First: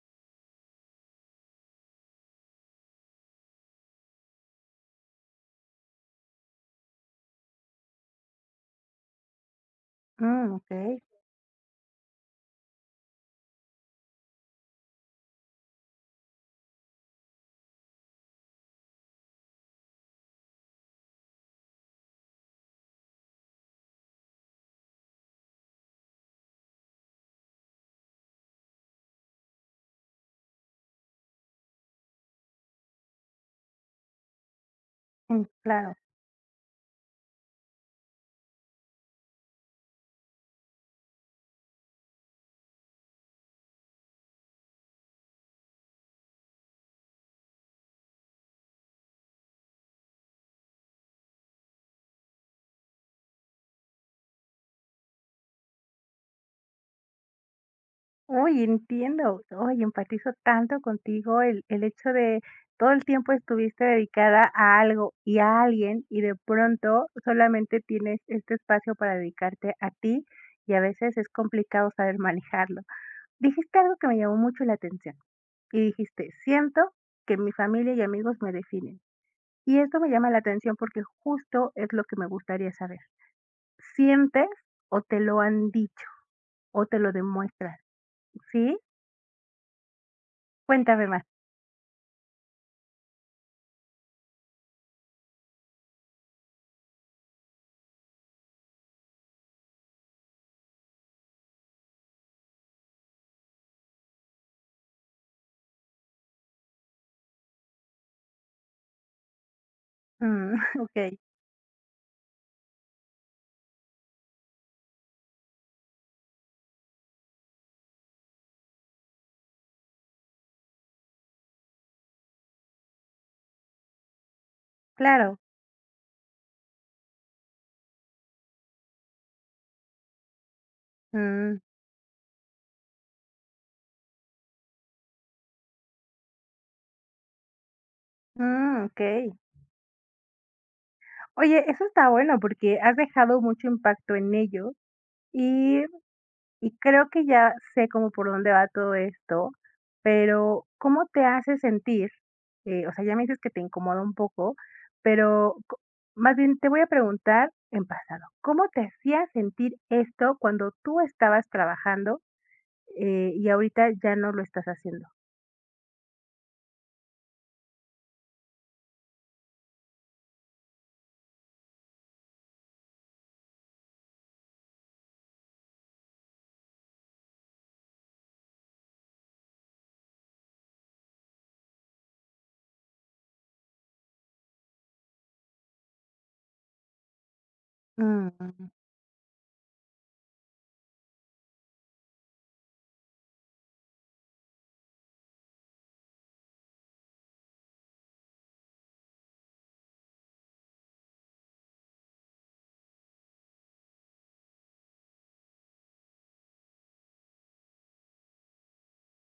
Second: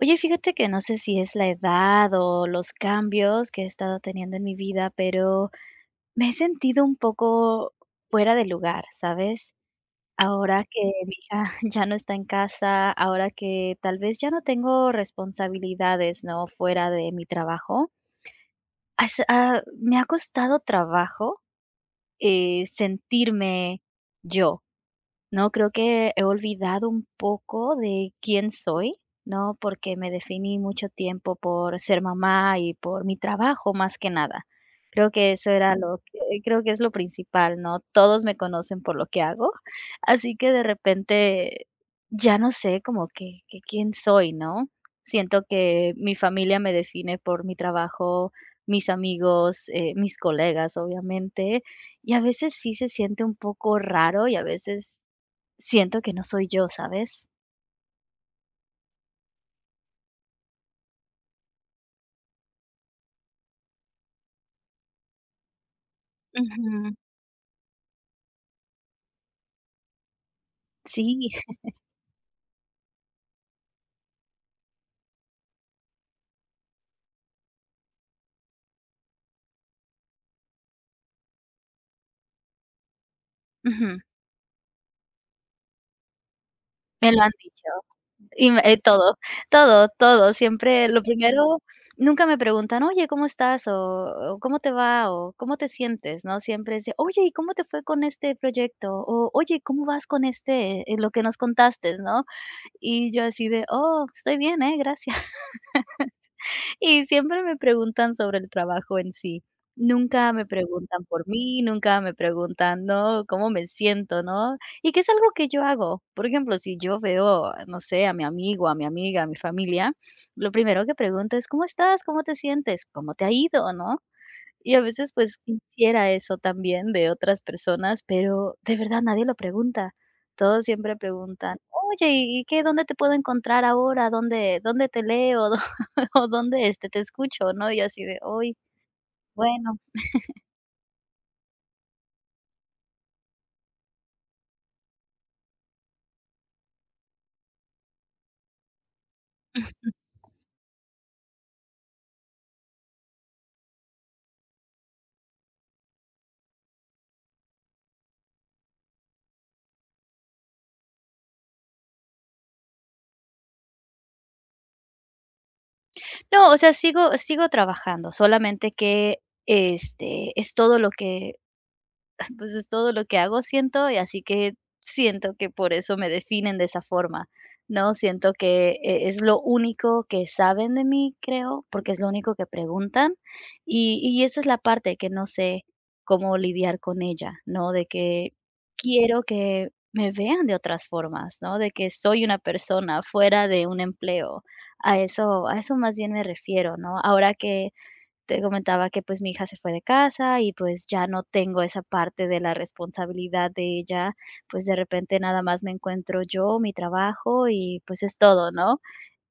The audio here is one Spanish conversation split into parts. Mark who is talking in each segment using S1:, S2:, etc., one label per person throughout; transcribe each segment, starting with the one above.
S1: Oye, fíjate que no sé si es la edad o los cambios que he estado teniendo en mi vida, pero me he sentido un poco fuera de lugar, ¿sabes?
S2: Mm,
S1: Ahora que
S2: okey,
S1: mi hija ya no está en casa, ahora que tal vez ya no tengo responsabilidades, ¿no? Fuera de mi trabajo, me ha costado trabajo sentirme yo, no, creo que he olvidado un poco de quién soy, ¿no? Porque me definí mucho tiempo por ser mamá y por mi trabajo más que nada. Creo que
S2: mm,
S1: eso era
S2: claro.
S1: lo que creo que es lo principal, ¿no? Todos me conocen por lo que hago, así que de repente ya no sé como que quién soy, ¿no? Siento que mi familia me define por mi trabajo, mis amigos, mis colegas, obviamente, y a veces sí se siente un poco raro y a veces siento que no soy yo, ¿sabes?
S2: Uy, entiendo. Uy, empatizo tanto contigo, el hecho de todo el tiempo estuviste dedicada a algo y a alguien, y de
S1: Ujú.
S2: pronto solamente tienes este espacio para dedicarte a ti, y a veces
S1: Sí,
S2: es complicado saber manejarlo. Dijiste algo que me llamó mucho la atención, y dijiste: "Siento que mi familia y amigos me definen". Y esto me llama la atención porque justo es lo que me gustaría saber.
S1: ujú,
S2: ¿Sientes o te lo han dicho, o te lo
S1: me lo han dicho.
S2: demuestran?
S1: Y me
S2: ¿Sí?
S1: eh, todo, todo, todo, siempre lo
S2: Cuéntame más.
S1: primero nunca me preguntan: "Oye, ¿cómo estás?", o "¿Cómo te va?", o "¿Cómo te sientes?", ¿no? Siempre es de: "Oye, ¿y cómo te fue con este proyecto?", o "Oye, ¿cómo vas con este, lo que nos contaste?", ¿no? Y yo así de: "Oh, estoy bien, gracias". Y siempre me preguntan sobre el trabajo en sí. Nunca me
S2: Mm,
S1: preguntan
S2: okey,
S1: por mí, nunca me preguntan, ¿no? ¿Cómo me siento, no? Y que es algo que yo hago. Por ejemplo, si yo veo, no sé, a mi amigo, a mi amiga, a mi familia, lo primero que pregunto es, ¿cómo estás? ¿Cómo te sientes? ¿Cómo te ha ido, no? Y a veces, pues,
S2: claro.
S1: quisiera eso también de otras personas, pero de verdad nadie lo pregunta. Todos siempre preguntan,
S2: Mm,
S1: oye, ¿y qué? ¿Dónde te puedo encontrar ahora? ¿Dónde te leo? O dónde, este, te escucho, ¿no? Y así de, hoy
S2: mm, okey.
S1: bueno.
S2: Oye, eso está bueno porque has dejado mucho impacto en ellos y y creo que ya sé como por dónde va todo esto, pero, ¿cómo te hace sentir? O sea, ya me dices que te incomoda un poco, pero co más bien te voy a preguntar en pasado, ¿cómo te hacía sentir esto cuando tú estabas trabajando, y ahorita ya no lo estás haciendo?
S1: No, o sea, sigo trabajando, solamente que, este, es todo lo que pues es todo lo que hago, siento, y así que siento que por eso me definen de esa forma, ¿no? Siento que es lo único que saben de mí, creo, porque es lo único que preguntan. Y esa es la parte que no sé cómo lidiar con ella, ¿no? De que
S2: Mm.
S1: quiero que me vean de otras formas, ¿no? De que soy una persona fuera de un empleo. A eso más bien me refiero, ¿no? Ahora que te comentaba que pues mi hija se fue de casa y pues ya no tengo esa parte de la responsabilidad de ella, pues de repente nada más me encuentro yo, mi trabajo y pues es todo, ¿no?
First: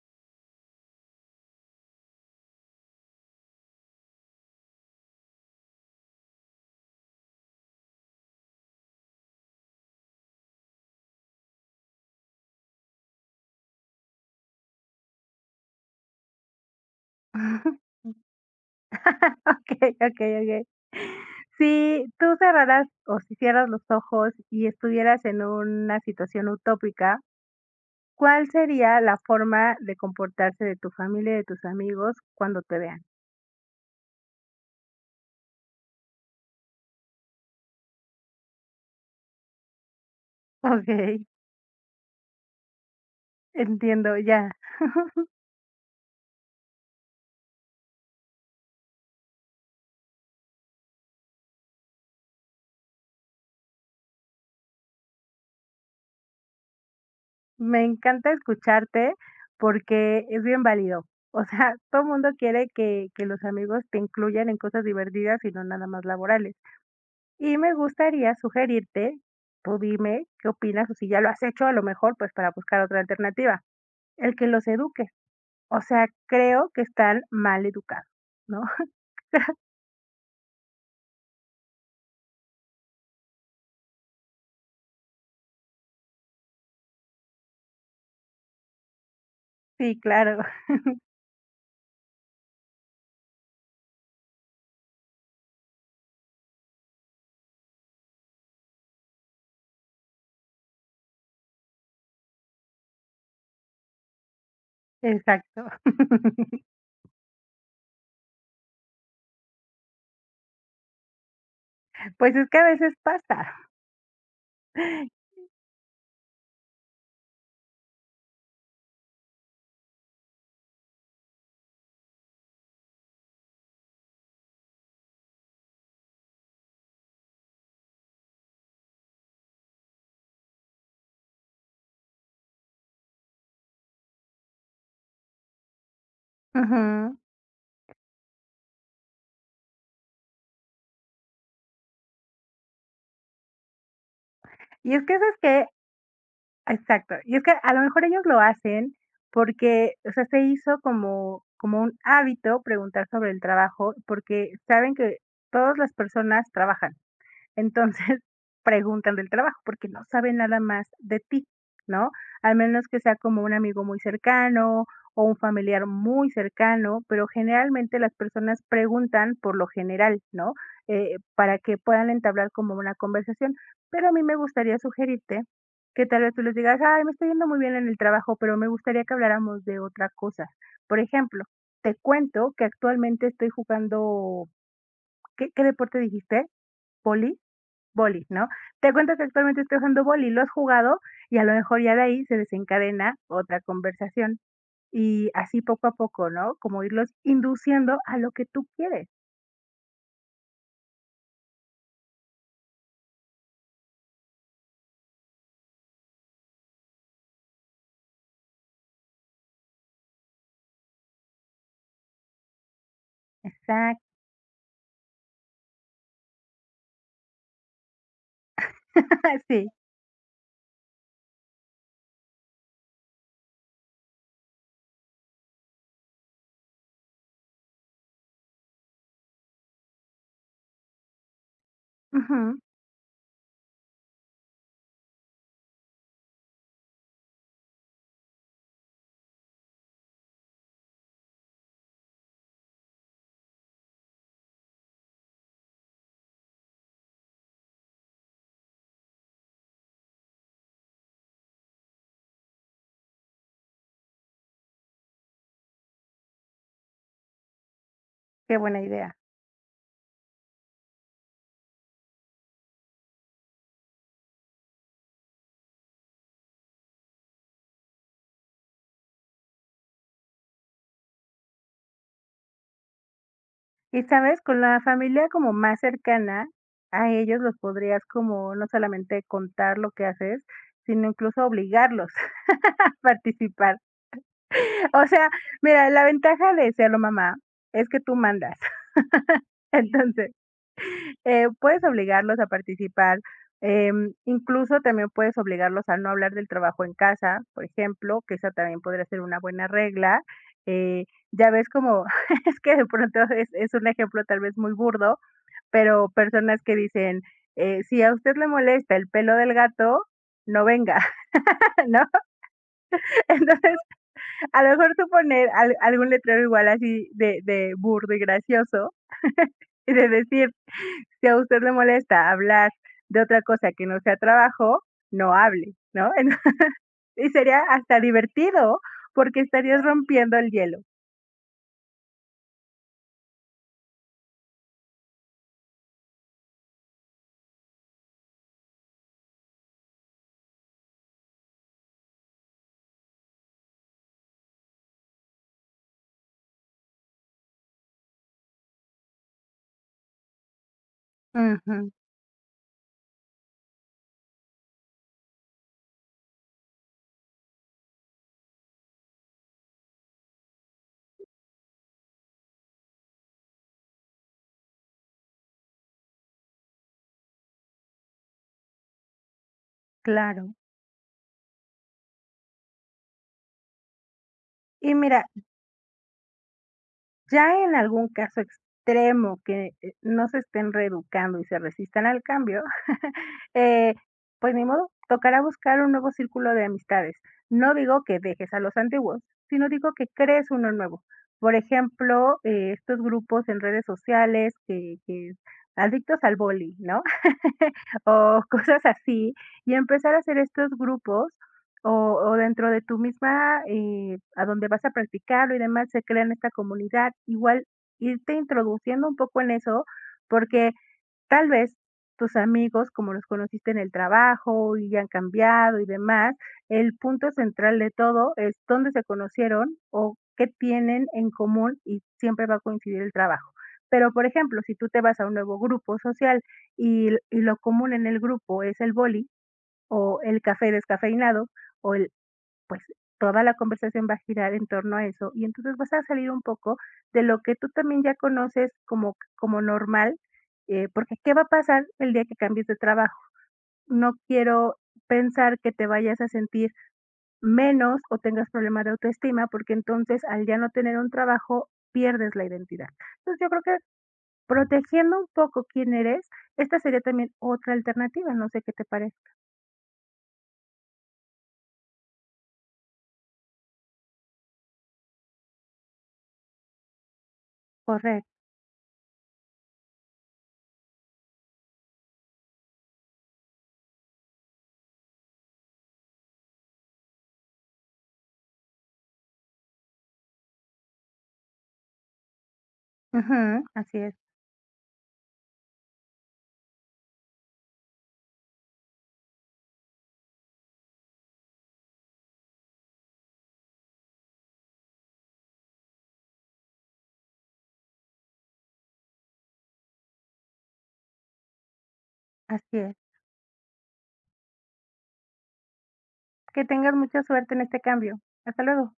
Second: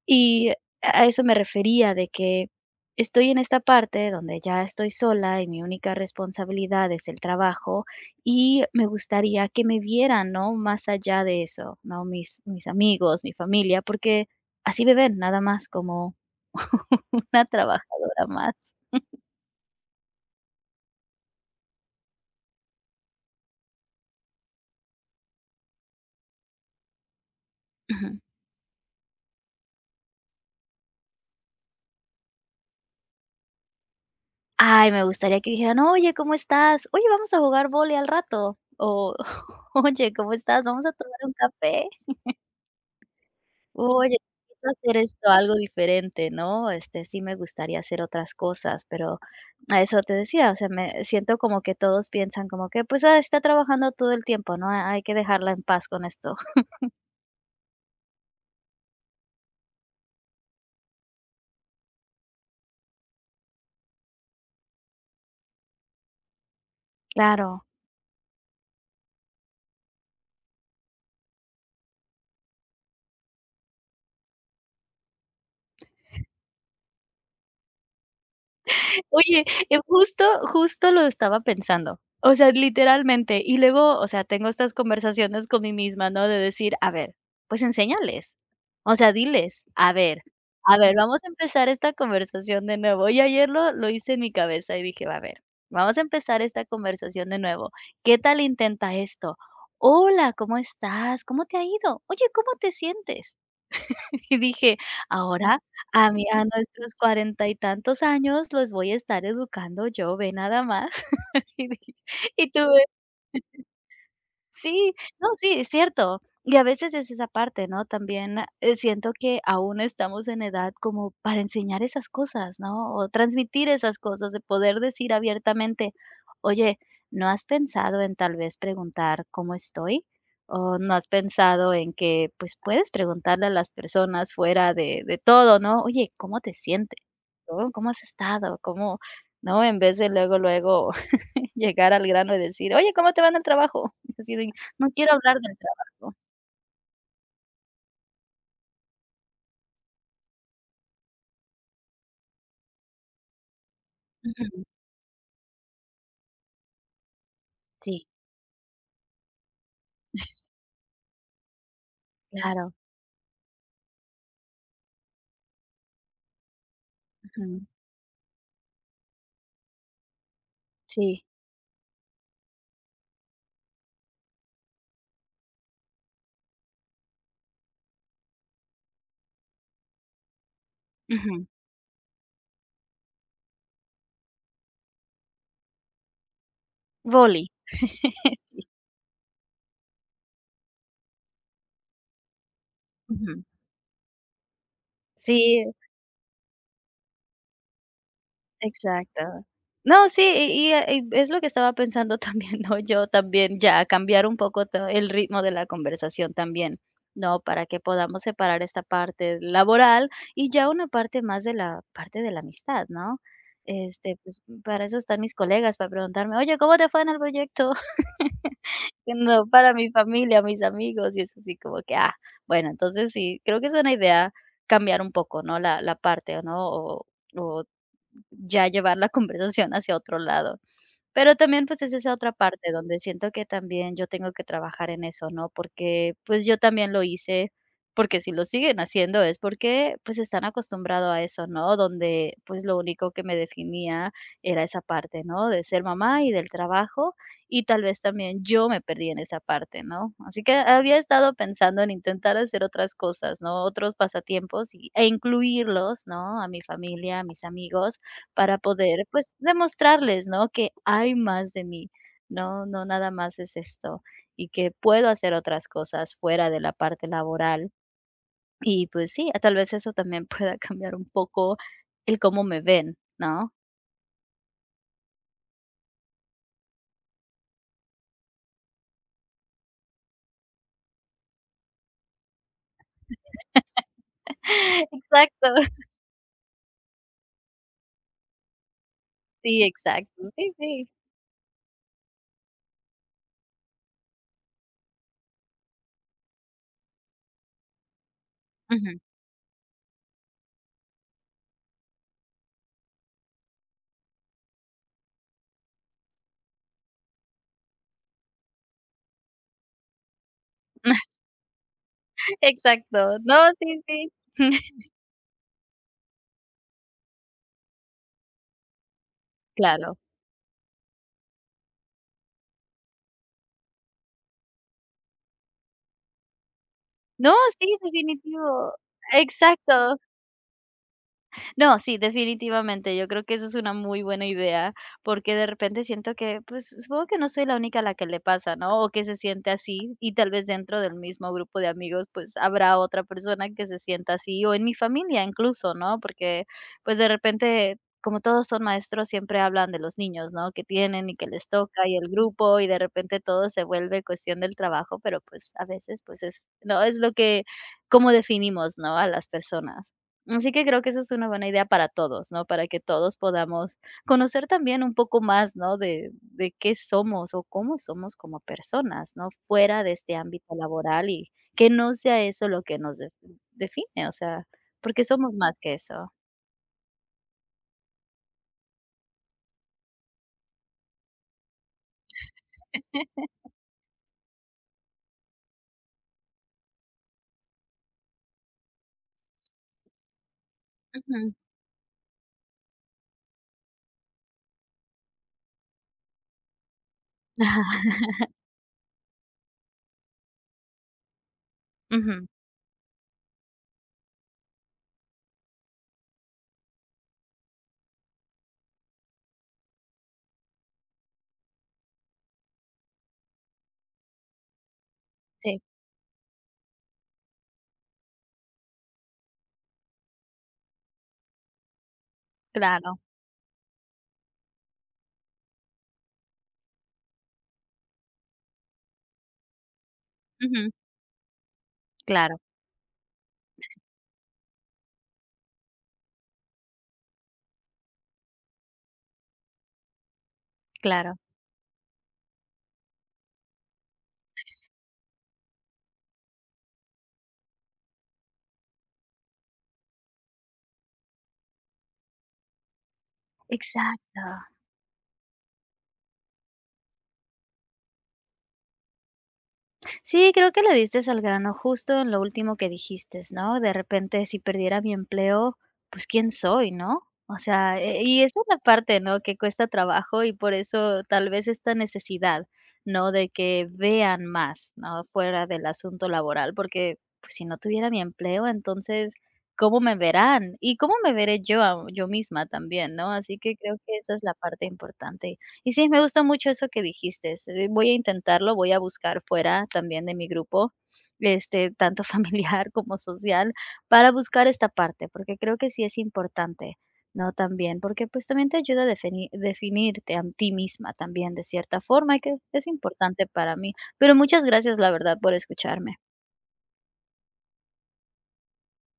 S1: Y a eso me refería de que estoy en esta parte donde ya estoy sola y mi única responsabilidad es el trabajo y me gustaría que me vieran, ¿no? Más allá de eso, ¿no? Mis amigos, mi familia, porque así me ven nada más como una trabajadora más.
S2: Okey, okey, okey. Si tú cerraras o si cierras los ojos y estuvieras en una situación utópica,
S1: Ujú.
S2: ¿cuál sería la forma de comportarse de tu familia y de tus amigos cuando te vean?
S1: Ay, me gustaría que dijeran: "Oye, ¿cómo estás? Oye, vamos a jugar vóley al rato". O: "Oye, ¿cómo estás? Vamos a tomar
S2: Okey,
S1: un café". Oye,
S2: entiendo, ya.
S1: quiero hacer esto, algo diferente, ¿no? Este, sí me gustaría hacer otras cosas, pero a eso te decía, o sea, me siento como que todos piensan como que, pues, ah, está trabajando todo el tiempo, ¿no? Hay que dejarla en paz con esto.
S2: Me encanta escucharte porque es bien válido. O sea, todo mundo quiere que los amigos te incluyan en cosas divertidas y no nada más laborales. Y
S1: Claro.
S2: me gustaría sugerirte, tú dime qué opinas, o si ya lo has hecho, a lo mejor, pues, para buscar otra alternativa. El que los eduque. O sea, creo que están mal educados, ¿no?
S1: Oye, justo justo lo estaba pensando. O sea, literalmente. Y luego, o sea, tengo estas conversaciones con mí misma, ¿no? De decir: "A ver, pues enséñales". O sea, diles:
S2: Sí, claro,
S1: a ver, vamos a empezar esta conversación de nuevo". Y ayer lo hice en mi cabeza y dije: "A ver, vamos a empezar esta conversación de nuevo. ¿Qué tal intenta esto? Hola, ¿cómo estás? ¿Cómo te ha ido? Oye, ¿cómo te sientes?". Y dije, ahora
S2: exacto.
S1: a mí a nuestros 40 y tantos años los voy a estar educando yo, ve nada más. Y dije
S2: Pues es
S1: y
S2: que a
S1: tuve
S2: veces pasa.
S1: Sí, no, sí, es cierto. Y a veces es esa parte, ¿no? También, siento que aún estamos en edad como para enseñar esas cosas, ¿no? O transmitir esas cosas, de poder decir abiertamente: "Oye, ¿no has pensado en tal vez preguntar cómo estoy? O, ¿no has pensado en que, pues, puedes preguntarle a las personas fuera de todo, ¿no? Oye, ¿cómo te sientes?
S2: Ujú.
S1: ¿No? ¿Cómo has estado? ¿Cómo?", ¿no? En vez de luego, luego llegar al grano y decir: "Oye, ¿cómo te va en el trabajo?" Así de: "No
S2: Y es
S1: quiero
S2: que, eso
S1: hablar
S2: es
S1: del
S2: que,
S1: trabajo".
S2: Exacto. Y es que a lo mejor ellos lo hacen porque, o sea, se hizo como, como un hábito preguntar sobre el trabajo, porque
S1: Ujú.
S2: saben que todas las personas trabajan.
S1: Sí,
S2: Entonces, preguntan del trabajo, porque no saben nada más de ti, ¿no? Al
S1: claro.
S2: menos que sea como un amigo muy cercano o un familiar muy cercano, pero
S1: Ujú.
S2: generalmente las personas preguntan por lo general, ¿no? Eh,
S1: Sí.
S2: para que puedan entablar como una conversación. Pero a mí me gustaría sugerirte que tal vez tú les digas, ay, me está yendo muy bien en el trabajo, pero me gustaría que habláramos de otra cosa. Por ejemplo,
S1: Ujú.
S2: te cuento que actualmente estoy jugando, ¿qué, qué deporte dijiste? ¿Poli?
S1: Vóley.
S2: Vóley, ¿no?
S1: Sí.
S2: Te cuentas que actualmente estoy jugando vóley, ¿lo has jugado? Y a lo mejor ya de ahí se desencadena
S1: Ujú.
S2: otra conversación y así
S1: Sí,
S2: poco a poco, ¿no? Como irlos induciendo a lo que tú quieres.
S1: exacto. No, sí, y es lo que estaba pensando también, ¿no? Yo también ya cambiar un poco el ritmo de la conversación también, ¿no? Para que podamos separar esta parte laboral y ya una parte más de la parte de la amistad, ¿no?
S2: Exacto.
S1: Este, pues para eso están mis colegas, para preguntarme, oye, ¿cómo te fue en el proyecto? Que no,
S2: Sí.
S1: para mi familia, mis amigos, y es así como que, ah, bueno, entonces sí, creo que es buena idea cambiar un poco, ¿no? La parte, ¿no? O ya llevar la conversación hacia otro lado. Pero también, pues, es esa otra
S2: Ujú.
S1: parte donde siento que también yo tengo que trabajar en eso, ¿no? Porque, pues, yo también lo hice, porque si lo siguen haciendo es porque, pues, están acostumbrados a eso, ¿no? Donde, pues, lo único que me definía era esa parte, ¿no? De ser mamá y del trabajo, y tal vez también yo me perdí en esa parte, ¿no? Así que había estado pensando en intentar hacer otras cosas, ¿no? Otros pasatiempos y e incluirlos, ¿no? A mi familia, a mis amigos, para
S2: Qué buena
S1: poder,
S2: idea.
S1: pues, demostrarles, ¿no? Que hay más de mí, ¿no? No nada más es esto y que puedo hacer otras cosas fuera de la parte laboral. Y pues sí, tal vez eso también pueda cambiar un poco el cómo me ven, ¿no?
S2: Y sabes, con la familia como más cercana, a ellos los podrías como no solamente contar lo que haces, sino incluso obligarlos a participar. O sea,
S1: Exacto,
S2: mira, la ventaja de serlo mamá es que tú mandas.
S1: sí, exacto,
S2: Entonces
S1: sí, sí.
S2: puedes obligarlos a participar, incluso también puedes obligarlos a no hablar del trabajo en casa, por ejemplo, que esa también
S1: Ujú.
S2: podría ser una buena regla. Eh, ya ves como, es que de pronto es un ejemplo tal vez muy burdo, pero personas que dicen, si a usted le molesta el pelo del gato, no venga, ¿no?
S1: Exacto, no,
S2: Entonces,
S1: sí, sí.
S2: a lo mejor tú poner algún letrero igual así de burdo y gracioso y
S1: Claro.
S2: de decir, si a usted le molesta hablar de otra cosa que no sea trabajo, no hable, ¿no? Y
S1: No,
S2: sería
S1: sí,
S2: hasta
S1: definitivo.
S2: divertido porque estarías
S1: Exacto.
S2: rompiendo el hielo.
S1: No, sí, definitivamente. Yo creo que esa es una muy buena idea, porque de repente siento que, pues, supongo que no soy la única a la que le pasa, ¿no? O que se siente así, y tal vez dentro del mismo grupo de amigos, pues, habrá otra persona que se sienta así, o en mi familia incluso, ¿no? Porque, pues, de repente, como todos son maestros, siempre hablan de los niños, ¿no? Que tienen y que les toca
S2: Ujú,
S1: y el grupo, y de repente todo se vuelve cuestión del trabajo, pero pues a veces, pues es, no, es lo que, cómo definimos, ¿no? A las personas. Así que creo que eso es una buena idea para todos, ¿no? Para que todos podamos conocer también un poco más, ¿no? De qué somos o cómo somos como personas, ¿no? Fuera de este ámbito
S2: claro.
S1: laboral y que no sea eso lo que nos define, o sea,
S2: Y
S1: porque
S2: mira,
S1: somos más que eso.
S2: ya en algún caso extremo que, no se estén reeducando y se resistan al cambio, eh, pues ni modo, tocará buscar un nuevo círculo de amistades. No digo que dejes a los antiguos, sino digo que crees uno nuevo.
S1: Ujú.
S2: Por ejemplo, estos grupos en redes sociales que adictos al boli, ¿no? O cosas así, y empezar a hacer estos grupos o
S1: Ujú,
S2: o dentro de tu misma, a donde vas a practicarlo y demás, se crean esta comunidad. Igual irte introduciendo un poco en eso, porque tal vez tus amigos, como los conociste en el trabajo y ya han
S1: sí,
S2: cambiado y demás, el punto central de todo es dónde se conocieron o qué tienen en común y siempre va a
S1: claro.
S2: coincidir el trabajo. Pero, por ejemplo, si tú te vas a un nuevo grupo social y lo común en el grupo es el boli o el
S1: Ujú,
S2: café descafeinado o el
S1: claro,
S2: pues toda la conversación va a girar en torno a eso y entonces vas a salir un poco de lo que tú también ya conoces como, como normal,
S1: claro.
S2: porque ¿qué va a pasar el día que cambies de trabajo? No quiero pensar que te vayas a sentir menos o tengas problemas de autoestima, porque entonces al ya no tener un trabajo pierdes la identidad. Entonces yo creo que
S1: Exacto.
S2: protegiendo un poco quién eres, esta sería también otra alternativa, no sé qué te parece.
S1: Sí, creo que le diste al grano justo en lo último que dijiste, ¿no? De repente, si perdiera mi empleo, pues, ¿quién soy, no? O sea, y
S2: Correcto.
S1: esa es la parte, ¿no? Que cuesta trabajo y por eso tal vez esta necesidad, ¿no? De que vean más, ¿no? Fuera del asunto laboral, porque, pues, si no tuviera mi empleo, entonces, ¿cómo me verán? Y, ¿cómo me veré yo a yo misma también, no? Así que
S2: Ujú,
S1: creo que
S2: así
S1: esa
S2: es,
S1: es la parte importante. Y sí, me gusta mucho eso que dijiste, voy a intentarlo, voy a buscar fuera también de mi grupo, este, tanto familiar como social, para buscar esta parte, porque creo que sí es importante, ¿no? También, porque pues también te ayuda a definirte a ti misma también de cierta forma, y que es
S2: así es.
S1: importante para mí. Pero muchas gracias, la verdad, por escucharme.
S2: Que tengas mucha suerte en este cambio. Hasta luego.